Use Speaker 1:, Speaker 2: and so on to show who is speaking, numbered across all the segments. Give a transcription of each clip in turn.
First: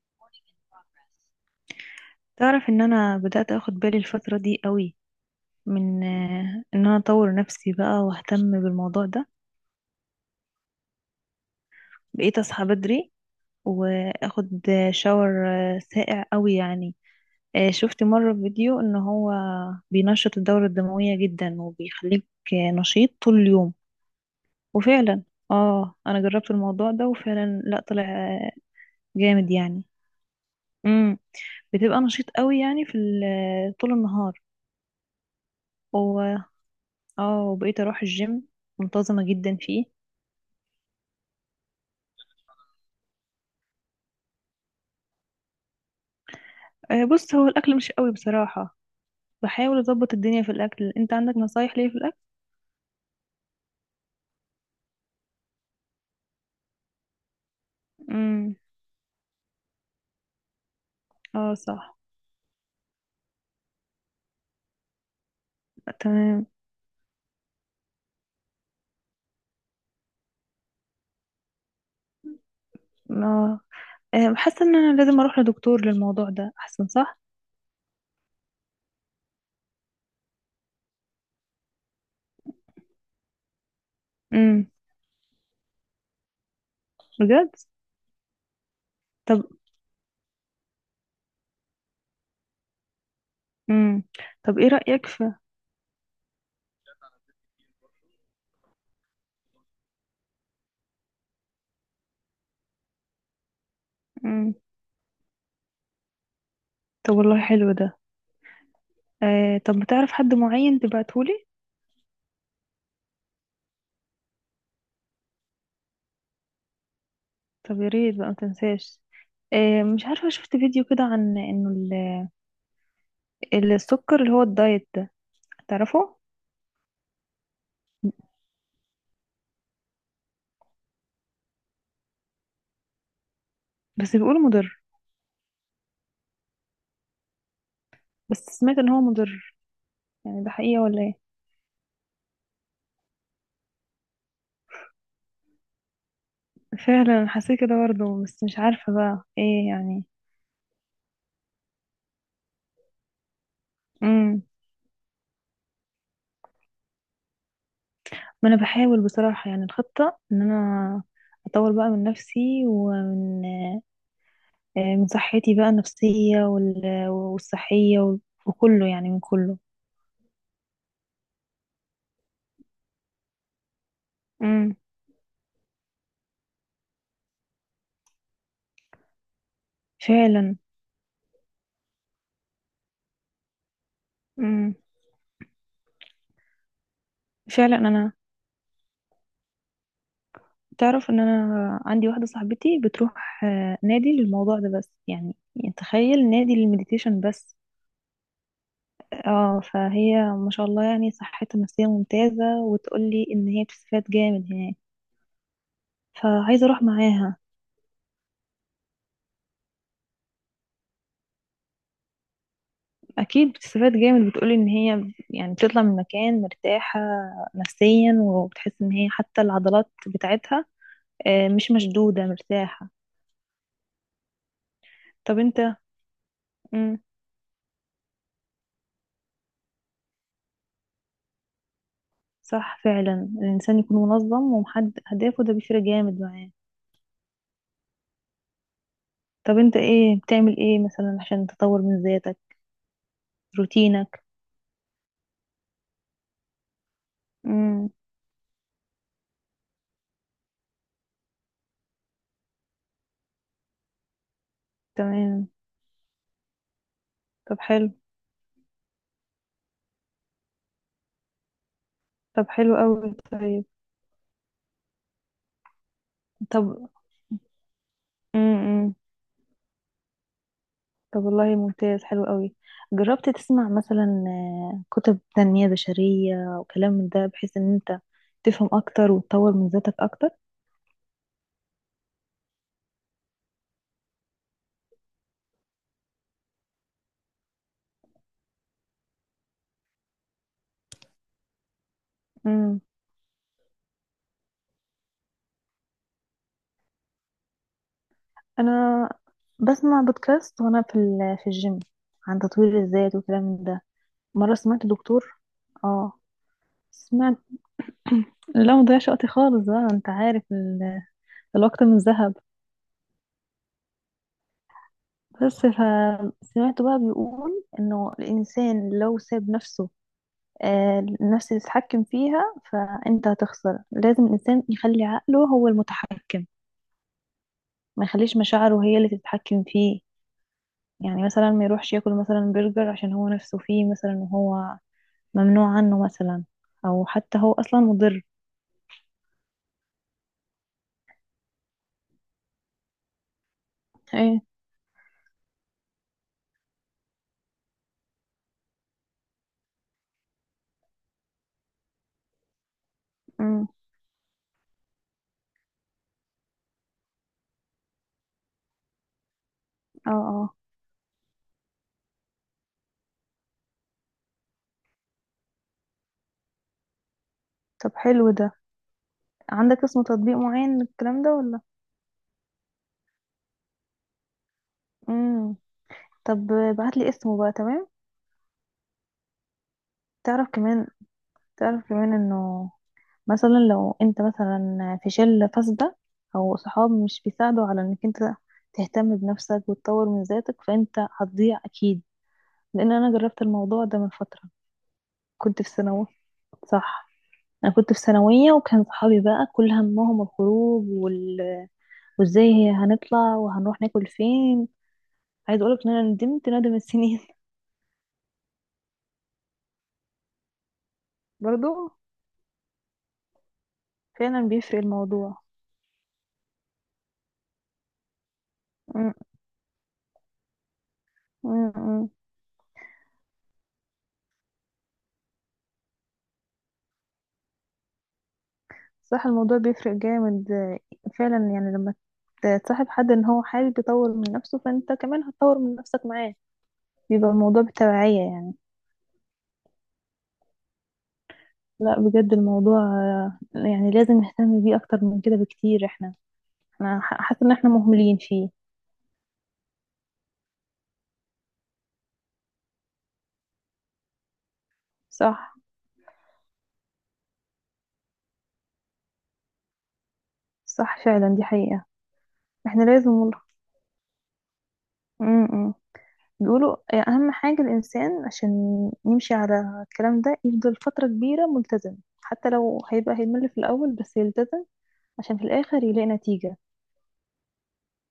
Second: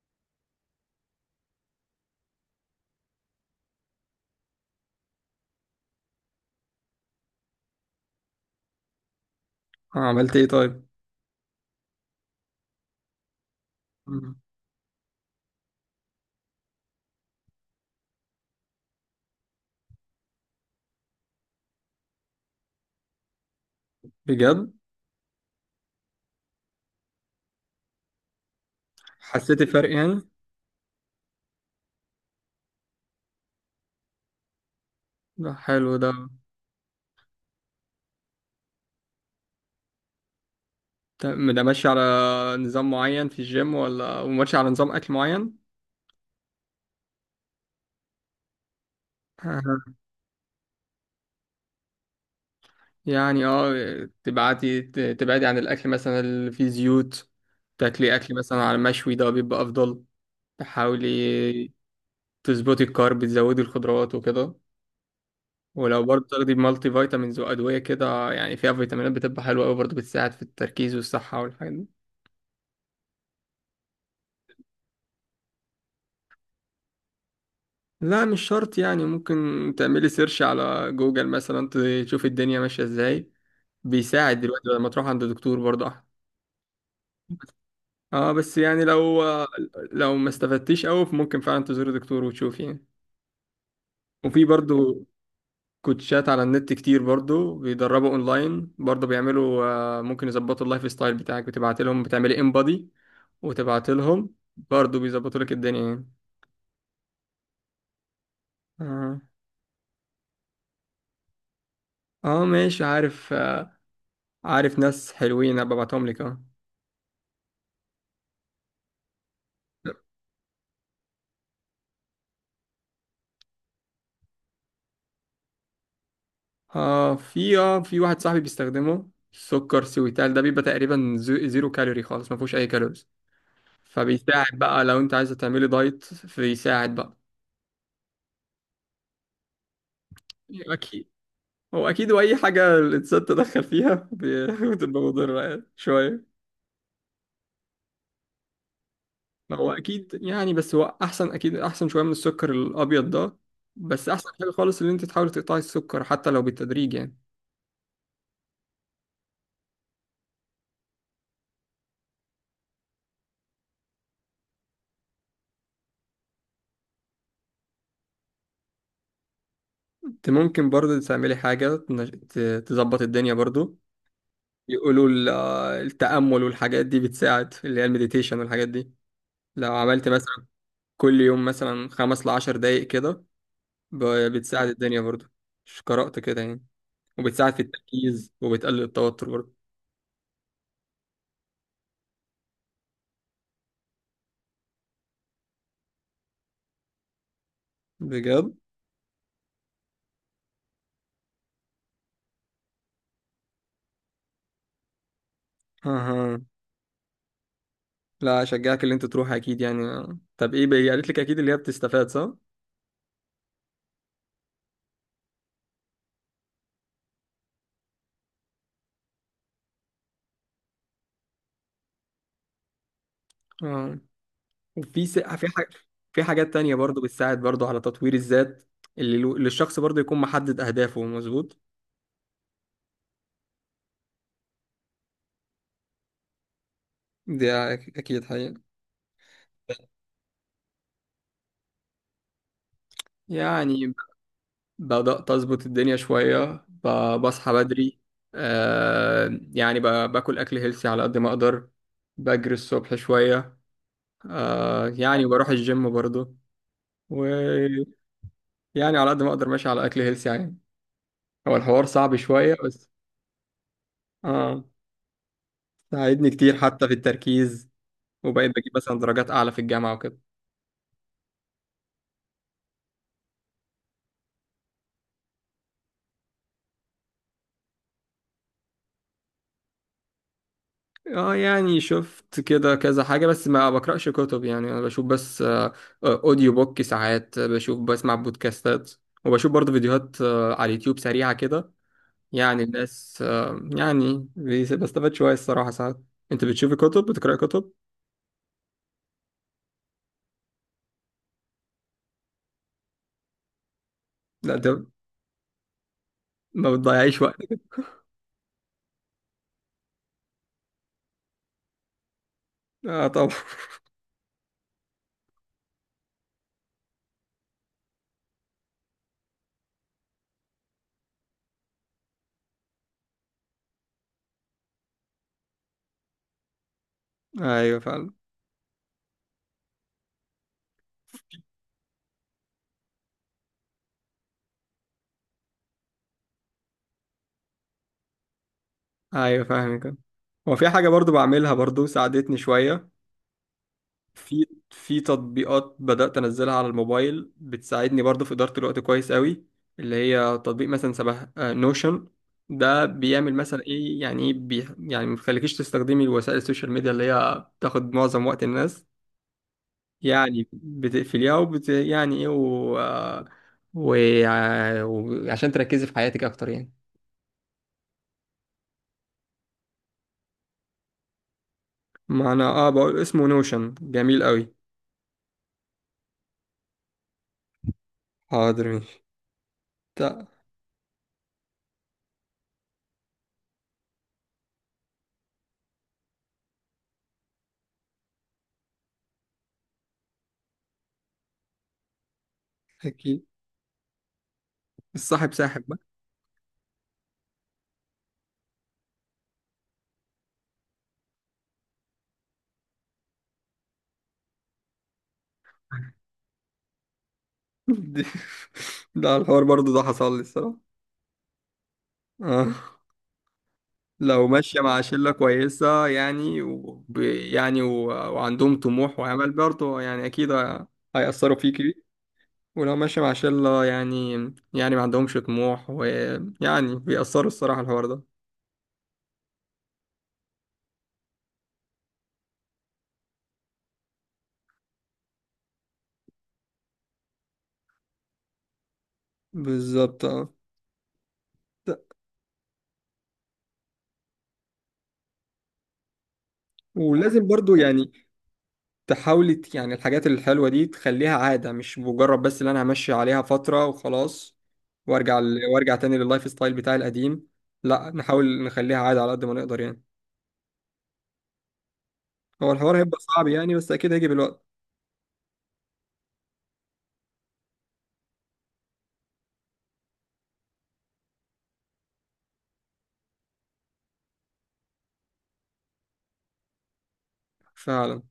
Speaker 1: Recording in progress. تعرف ان انا بدأت اخد بالي الفترة دي قوي من ان انا اطور نفسي بقى واهتم بالموضوع ده.
Speaker 2: عملت ايه طيب؟
Speaker 1: بقيت اصحى بدري
Speaker 2: مم.
Speaker 1: واخد شاور، ساقع قوي يعني. شفت مرة في فيديو ان هو بينشط الدورة الدموية جدا وبيخليك نشيط طول اليوم.
Speaker 2: بجد؟
Speaker 1: وفعلا اه، انا جربت الموضوع ده وفعلا لا، طلع جامد
Speaker 2: حسيت
Speaker 1: يعني.
Speaker 2: الفرق يعني؟
Speaker 1: امم، بتبقى نشيط قوي يعني في طول النهار.
Speaker 2: ده حلو ده.
Speaker 1: اه، وبقيت اروح الجيم منتظمة جدا فيه.
Speaker 2: ده ماشي على نظام معين في الجيم، ولا وماشي على نظام اكل معين؟
Speaker 1: بص، هو الاكل مش قوي بصراحة. بحاول
Speaker 2: آه.
Speaker 1: اظبط الدنيا في الاكل. انت عندك نصايح ليا في الاكل؟
Speaker 2: يعني اه تبعتي، تبعدي عن الاكل مثلا اللي فيه زيوت، تاكلي اكل
Speaker 1: امم.
Speaker 2: مثلا على مشوي ده بيبقى افضل.
Speaker 1: اه
Speaker 2: تحاولي
Speaker 1: صح.
Speaker 2: تظبطي الكارب، تزودي الخضروات وكده. ولو برضه
Speaker 1: تمام.
Speaker 2: تاخدي مالتي فيتامينز وادويه كده يعني فيها فيتامينات بتبقى حلوه قوي برضه، بتساعد في التركيز والصحه والحاجات دي.
Speaker 1: اه. حاسة ان انا لازم اروح لدكتور للموضوع ده، احسن صح؟
Speaker 2: لا مش شرط يعني، ممكن تعملي سيرش على جوجل مثلا، تشوف الدنيا ماشية ازاي. بيساعد
Speaker 1: امم.
Speaker 2: دلوقتي. لما تروح عند دكتور برضه أحسن.
Speaker 1: بجد.
Speaker 2: اه، بس يعني لو
Speaker 1: طب.
Speaker 2: ما استفدتيش قوي ممكن فعلا تزوري دكتور وتشوف يعني.
Speaker 1: امم.
Speaker 2: وفي
Speaker 1: طب، ايه
Speaker 2: برضه
Speaker 1: رأيك في...
Speaker 2: كوتشات على النت كتير برضه بيدربوا اونلاين، برضه بيعملوا ممكن يظبطوا اللايف ستايل بتاعك، بتبعت لهم بتعملي ان بودي وتبعت لهم،
Speaker 1: امم.
Speaker 2: برضه بيظبطوا لك الدنيا يعني.
Speaker 1: طب والله، حلو ده.
Speaker 2: اه.
Speaker 1: طب، بتعرف حد معين تبعتهولي؟
Speaker 2: اه ماشي، عارف عارف ناس حلوين أبقى ابعتهم لك، اه.
Speaker 1: طب يا ريت بقى، ما تنساش. مش عارفة، شفت فيديو كده عن انه السكر اللي هو الدايت ده، تعرفه؟
Speaker 2: في في واحد صاحبي بيستخدمه سكر سويتال، ده بيبقى تقريبا زيرو كالوري خالص، ما فيهوش اي كالوريز.
Speaker 1: بس بيقولوا
Speaker 2: فبيساعد
Speaker 1: مضر.
Speaker 2: بقى لو انت عايزه تعملي دايت، فبيساعد بقى.
Speaker 1: بس سمعت ان هو مضر، يعني ده حقيقة ولا
Speaker 2: اكيد.
Speaker 1: ايه؟
Speaker 2: هو اكيد واي حاجه الانسان تدخل فيها بتبقى مضره يعني شويه.
Speaker 1: فعلا حسيت كده برضه، بس مش عارفة بقى ايه
Speaker 2: هو
Speaker 1: يعني.
Speaker 2: اكيد يعني، بس هو احسن، اكيد احسن شويه من السكر الابيض ده. بس احسن
Speaker 1: امم.
Speaker 2: حاجه خالص ان انت تحاولي تقطعي السكر حتى لو بالتدريج يعني.
Speaker 1: ما انا بحاول بصراحة، يعني الخطة ان انا اطور بقى من نفسي، ومن من صحتي بقى النفسية، والصحية، وكله يعني، من كله.
Speaker 2: انت ممكن برضه تعملي حاجه تظبط الدنيا برضه.
Speaker 1: امم.
Speaker 2: يقولوا التأمل والحاجات دي بتساعد، اللي هي المديتيشن والحاجات دي. لو عملت مثلا
Speaker 1: فعلا.
Speaker 2: كل يوم مثلا خمس لعشر دقايق كده، ب- بتساعد
Speaker 1: امم.
Speaker 2: الدنيا برضه، مش قرأت كده يعني. وبتساعد في
Speaker 1: فعلا. انا
Speaker 2: التركيز وبتقلل التوتر برضه.
Speaker 1: تعرف ان انا عندي واحدة صاحبتي بتروح نادي للموضوع ده، بس يعني، تخيل، نادي للمديتيشن بس.
Speaker 2: بجد؟
Speaker 1: اه، فهي ما شاء الله يعني، صحتها النفسية ممتازة، وتقولي ان هي بتستفاد جامد هناك.
Speaker 2: اها.
Speaker 1: فعايزة اروح معاها.
Speaker 2: لا اشجعك اللي انت تروح، اكيد يعني. طب ايه بقى قالت لك، اكيد اللي هي بتستفاد صح؟
Speaker 1: اكيد بتستفاد جامد، بتقولي ان هي يعني بتطلع من مكان مرتاحة نفسيا، وبتحس ان هي حتى العضلات بتاعتها مش مشدودة، مرتاحة.
Speaker 2: اه.
Speaker 1: طب
Speaker 2: في حاجة،
Speaker 1: انت...
Speaker 2: في حاجات تانية
Speaker 1: مم.
Speaker 2: برضه بتساعد برضه على تطوير الذات. اللي الشخص برضه يكون محدد اهدافه مظبوط؟
Speaker 1: صح، فعلا الانسان يكون منظم ومحدد اهدافه ده بيفرق جامد معاه.
Speaker 2: دي اكيد حقيقة.
Speaker 1: طب انت ايه بتعمل ايه مثلا عشان تطور من ذاتك؟
Speaker 2: يعني
Speaker 1: روتينك؟
Speaker 2: بدأت أظبط الدنيا شوية، بصحى
Speaker 1: مم.
Speaker 2: بدري. آه يعني ب- باكل أكل هيلثي على قد ما أقدر. بجري الصبح شوية. آه يعني
Speaker 1: تمام.
Speaker 2: بروح الجيم برضه.
Speaker 1: طب
Speaker 2: ويعني
Speaker 1: حلو.
Speaker 2: على قد ما أقدر ماشي على أكل هيلثي يعني. هو الحوار صعب
Speaker 1: طب
Speaker 2: شوية
Speaker 1: حلو
Speaker 2: بس.
Speaker 1: قوي. طيب.
Speaker 2: آه. ساعدني كتير حتى
Speaker 1: طب.
Speaker 2: في التركيز. وبقيت بجيب
Speaker 1: امم.
Speaker 2: مثلا درجات أعلى في الجامعة وكده.
Speaker 1: طب والله، ممتاز، حلو قوي. جربت تسمع مثلا كتب تنمية بشرية وكلام من ده، بحيث ان انت تفهم اكتر وتطور من ذاتك اكتر؟
Speaker 2: اه يعني شفت كده كذا حاجة، بس ما بقرأش كتب يعني. انا بشوف بس اوديو بوك ساعات، آه، بشوف بسمع بودكاستات. وبشوف برضه فيديوهات على اليوتيوب سريعة كده. يعني
Speaker 1: امم.
Speaker 2: الناس يعني بستفاد شوية الصراحة ساعات. انت بتشوفي كتب؟ بتقرأي كتب؟
Speaker 1: انا بسمع بودكاست وانا في في الجيم، عن تطوير الذات وكلام من ده. مرة
Speaker 2: لا ده
Speaker 1: سمعت دكتور. اه.
Speaker 2: ما بتضيعيش
Speaker 1: سمعت
Speaker 2: وقتك.
Speaker 1: لا، مضيعش وقتي خالص بقى، انت عارف الوقت من ذهب.
Speaker 2: اه طبعا.
Speaker 1: بس فسمعت بقى بيقول انه الانسان لو ساب نفسه النفس تتحكم فيها فانت هتخسر. لازم الانسان يخلي عقله هو المتحكم،
Speaker 2: ايوه
Speaker 1: ما
Speaker 2: فعلا.
Speaker 1: يخليش مشاعره هي اللي تتحكم فيه. يعني مثلا ما يروحش ياكل مثلا برجر عشان هو نفسه فيه مثلا، وهو ممنوع عنه مثلا، او حتى هو اصلا مضر.
Speaker 2: ايوه فاهمك. هو في حاجة برضه بعملها برضه ساعدتني شوية،
Speaker 1: ايه.
Speaker 2: في تطبيقات بدأت أنزلها على الموبايل بتساعدني برضو في إدارة الوقت كويس قوي. اللي هي تطبيق مثلا شبه نوشن، ده بيعمل مثلا
Speaker 1: امم.
Speaker 2: إيه يعني إيه بي، يعني ما بيخليكيش تستخدمي وسائل السوشيال ميديا اللي هي بتاخد معظم وقت الناس.
Speaker 1: اه.
Speaker 2: يعني
Speaker 1: اه.
Speaker 2: بتقفليها، وبت يعني إيه، و... وعشان تركزي في حياتك أكتر يعني.
Speaker 1: طب حلو ده. عندك اسم تطبيق معين للكلام ده ولا؟
Speaker 2: معنى آه بقول اسمه نوشن جميل قوي.
Speaker 1: امم. طب ابعتلي اسمه بقى، تمام؟
Speaker 2: حاضر ماشي. تا-
Speaker 1: تعرف كمان تعرف كمان انه، مثلا لو انت مثلا في شلة فاسدة، او صحاب مش بيساعدوا على انك انت تهتم بنفسك وتطور من ذاتك، فانت هتضيع اكيد. لان انا
Speaker 2: أكيد
Speaker 1: جربت الموضوع ده من فترة،
Speaker 2: الصاحب
Speaker 1: كنت
Speaker 2: ساحب
Speaker 1: في ثانوي. صح. انا كنت في ثانوية، وكان صحابي بقى كل همهم الخروج وازاي هنطلع، وهنروح ناكل فين. عايز اقولك ان انا ندمت ندم السنين
Speaker 2: بقى. ده الحوار برضو ده حصل لي الصراحة.
Speaker 1: برضو.
Speaker 2: آه. لو
Speaker 1: فعلا
Speaker 2: ماشية
Speaker 1: بيفرق
Speaker 2: مع شلة
Speaker 1: الموضوع.
Speaker 2: كويسة يعني يعني، وعندهم طموح
Speaker 1: م-
Speaker 2: وعمل برضو، يعني أكيد هيأثروا فيك.
Speaker 1: م- م.
Speaker 2: ولو ماشية مع شلة يعني، يعني ما عندهمش طموح ويعني بيأثروا الصراحة الحوار ده.
Speaker 1: صح، الموضوع بيفرق جامد فعلا. يعني لما تصاحب حد ان هو حابب يطور من نفسه، فانت كمان هتطور من نفسك معاه، بيبقى الموضوع بالتبعية يعني.
Speaker 2: بالظبط اه. ت-
Speaker 1: لا بجد، الموضوع يعني لازم نهتم بيه اكتر من كده بكتير احنا. انا
Speaker 2: ولازم
Speaker 1: حاسة ان
Speaker 2: برضو
Speaker 1: احنا
Speaker 2: يعني
Speaker 1: مهملين فيه.
Speaker 2: تحاولي، يعني الحاجات الحلوة دي تخليها عادة، مش مجرد بس اللي انا همشي عليها فترة وخلاص وارجع
Speaker 1: صح.
Speaker 2: وارجع تاني لللايف ستايل بتاعي القديم. لا نحاول نخليها عادة على قد ما نقدر يعني.
Speaker 1: صح فعلا، دي حقيقة.
Speaker 2: هو الحوار
Speaker 1: احنا
Speaker 2: هيبقى
Speaker 1: لازم
Speaker 2: صعب
Speaker 1: والله.
Speaker 2: يعني، بس اكيد هيجي بالوقت.
Speaker 1: م- م. بيقولوا أهم حاجة الإنسان عشان يمشي على الكلام ده، يفضل فترة كبيرة ملتزم، حتى لو هيبقى هيمل في الأول بس يلتزم، عشان في الاخر يلاقي نتيجة.
Speaker 2: فعلا.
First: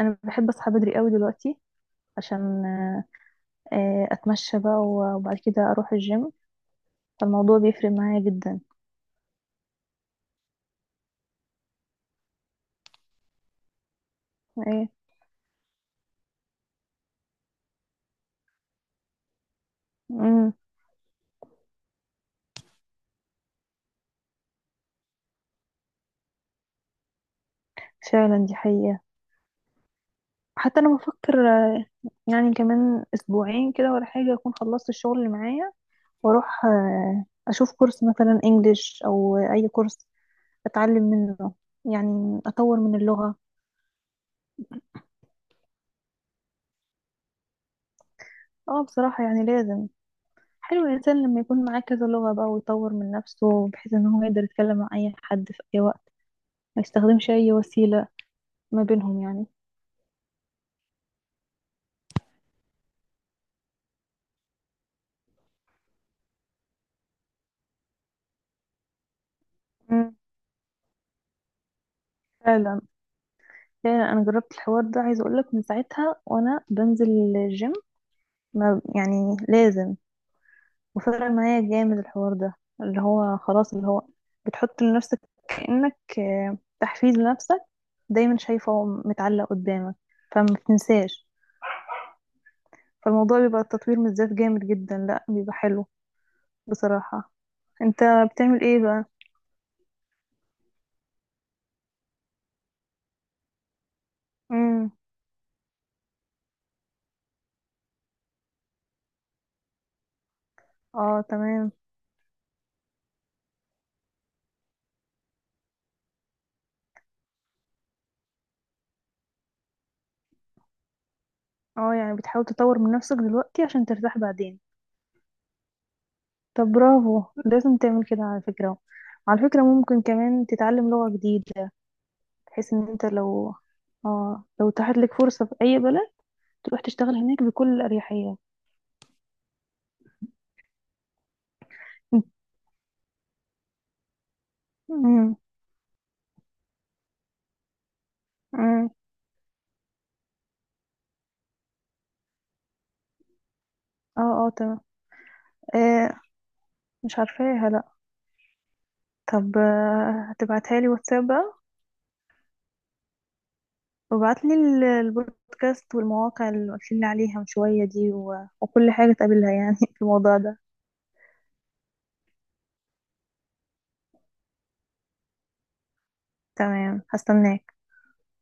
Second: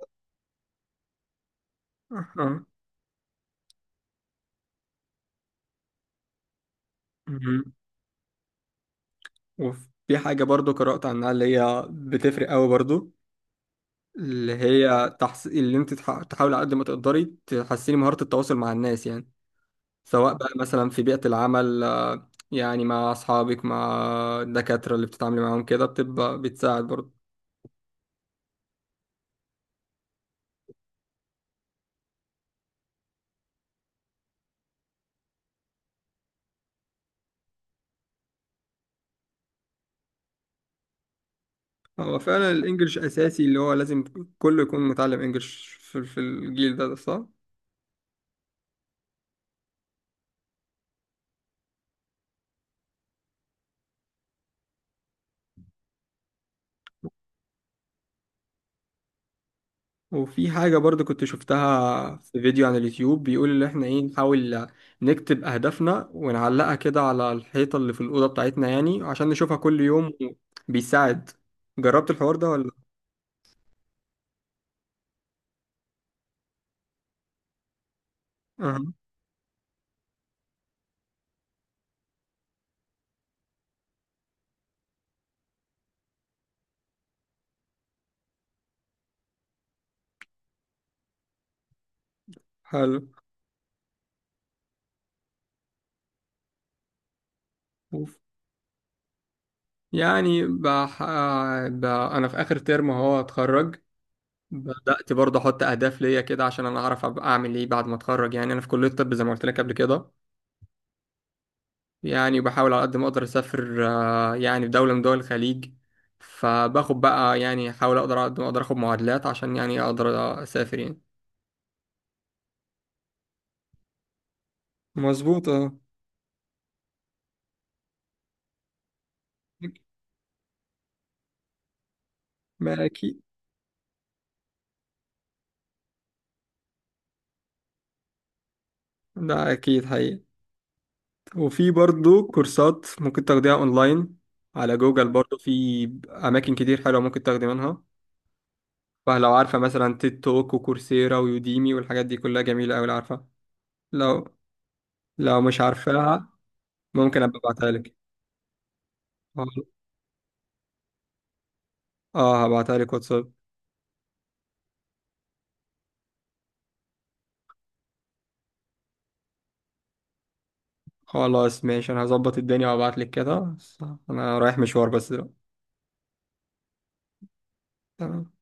Speaker 1: انا بحب اصحى بدري قوي دلوقتي عشان
Speaker 2: أها.
Speaker 1: اتمشى بقى، وبعد كده اروح الجيم، فالموضوع
Speaker 2: مهم.
Speaker 1: بيفرق معايا جدا.
Speaker 2: وفي حاجة برضو قرأت عنها اللي هي بتفرق قوي برضو، اللي
Speaker 1: ايه.
Speaker 2: هي تحس... اللي انت تح... تحاولي على قد ما تقدري تحسيني مهارة التواصل مع الناس يعني. سواء بقى
Speaker 1: امم.
Speaker 2: مثلا في بيئة العمل، يعني مع أصحابك، مع الدكاترة اللي بتتعاملي معاهم كده، بتبقى بتساعد برضه.
Speaker 1: فعلا دي حقيقة. حتى انا بفكر يعني كمان اسبوعين كده ولا حاجة، اكون خلصت الشغل اللي معايا، واروح اشوف كورس مثلا انجليش او اي كورس اتعلم منه،
Speaker 2: هو
Speaker 1: يعني
Speaker 2: فعلا
Speaker 1: اطور من
Speaker 2: الإنجليش
Speaker 1: اللغة.
Speaker 2: أساسي، اللي هو لازم كله يكون متعلم إنجليش في الجيل ده، ده صح؟
Speaker 1: اه بصراحة يعني لازم. حلو الإنسان لما يكون معاه كذا لغة بقى، ويطور من نفسه، بحيث إن هو يقدر يتكلم مع أي حد في أي وقت، ما يستخدمش أي وسيلة ما بينهم يعني.
Speaker 2: وفي حاجة برضه كنت شفتها في فيديو على اليوتيوب بيقول إن إحنا إيه، نحاول نكتب أهدافنا ونعلقها كده على الحيطة اللي في الأوضة بتاعتنا يعني عشان نشوفها كل يوم.
Speaker 1: مم.
Speaker 2: بيساعد. جربت الحوار ده ولا؟
Speaker 1: فعلا، فعلا أنا جربت الحوار ده. عايزة أقولك، من ساعتها وأنا بنزل الجيم، ما
Speaker 2: أه.
Speaker 1: يعني لازم، وفرق معايا جامد الحوار ده. اللي هو خلاص، اللي هو بتحط لنفسك كأنك تحفيز لنفسك، دايما شايفه متعلق قدامك، فما بتنساش.
Speaker 2: حلو.
Speaker 1: فالموضوع بيبقى التطوير من الذات جامد جدا، لا بيبقى حلو بصراحة. انت بتعمل ايه بقى؟
Speaker 2: يعني انا في اخر ترم اهو اتخرج.
Speaker 1: امم.
Speaker 2: بدأت برضه احط اهداف ليا كده عشان انا اعرف ابقى اعمل ايه بعد ما اتخرج. يعني انا في كلية الطب زي ما قلت لك قبل كده.
Speaker 1: اه تمام.
Speaker 2: يعني بحاول على قد ما اقدر اسافر، يعني في دولة من دول الخليج. فباخد بقى يعني احاول اقدر على قد ما اقدر اخد معادلات عشان يعني اقدر اسافر يعني.
Speaker 1: اه، يعني بتحاول تطور من نفسك دلوقتي عشان ترتاح بعدين؟
Speaker 2: مظبوط اه.
Speaker 1: طب برافو، لازم تعمل كده على فكرة. على فكرة، ممكن كمان تتعلم لغة جديدة، بحيث
Speaker 2: ما
Speaker 1: ان انت
Speaker 2: اكيد.
Speaker 1: لو اتاحت لك فرصة في اي بلد، تروح تشتغل هناك بكل اريحية.
Speaker 2: ده اكيد حقيقي. وفي برضو كورسات ممكن تاخديها اونلاين على جوجل
Speaker 1: امم.
Speaker 2: برضو، في اماكن كتير حلوه ممكن تاخدي منها.
Speaker 1: امم.
Speaker 2: فلو عارفة مثلا تيد توك وكورسيرا ويوديمي والحاجات دي كلها جميلة أوي لو عارفة.
Speaker 1: اه.
Speaker 2: لو
Speaker 1: اه تمام.
Speaker 2: مش
Speaker 1: آه
Speaker 2: عارفاها
Speaker 1: مش
Speaker 2: ممكن أبقى
Speaker 1: عارفاها
Speaker 2: أبعتها
Speaker 1: لا.
Speaker 2: لك.
Speaker 1: طب
Speaker 2: اه،
Speaker 1: هتبعتها لي واتساب بقى.
Speaker 2: هبعتها لك واتساب.
Speaker 1: وبعتلي البودكاست والمواقع اللي قلتلي عليها من شوية دي وكل حاجة تقابلها يعني في الموضوع ده.
Speaker 2: خلاص ماشي، أنا هظبط الدنيا وأبعت لك كده. أنا رايح مشوار بس دلوقتي.
Speaker 1: تمام، هستناك.
Speaker 2: تمام.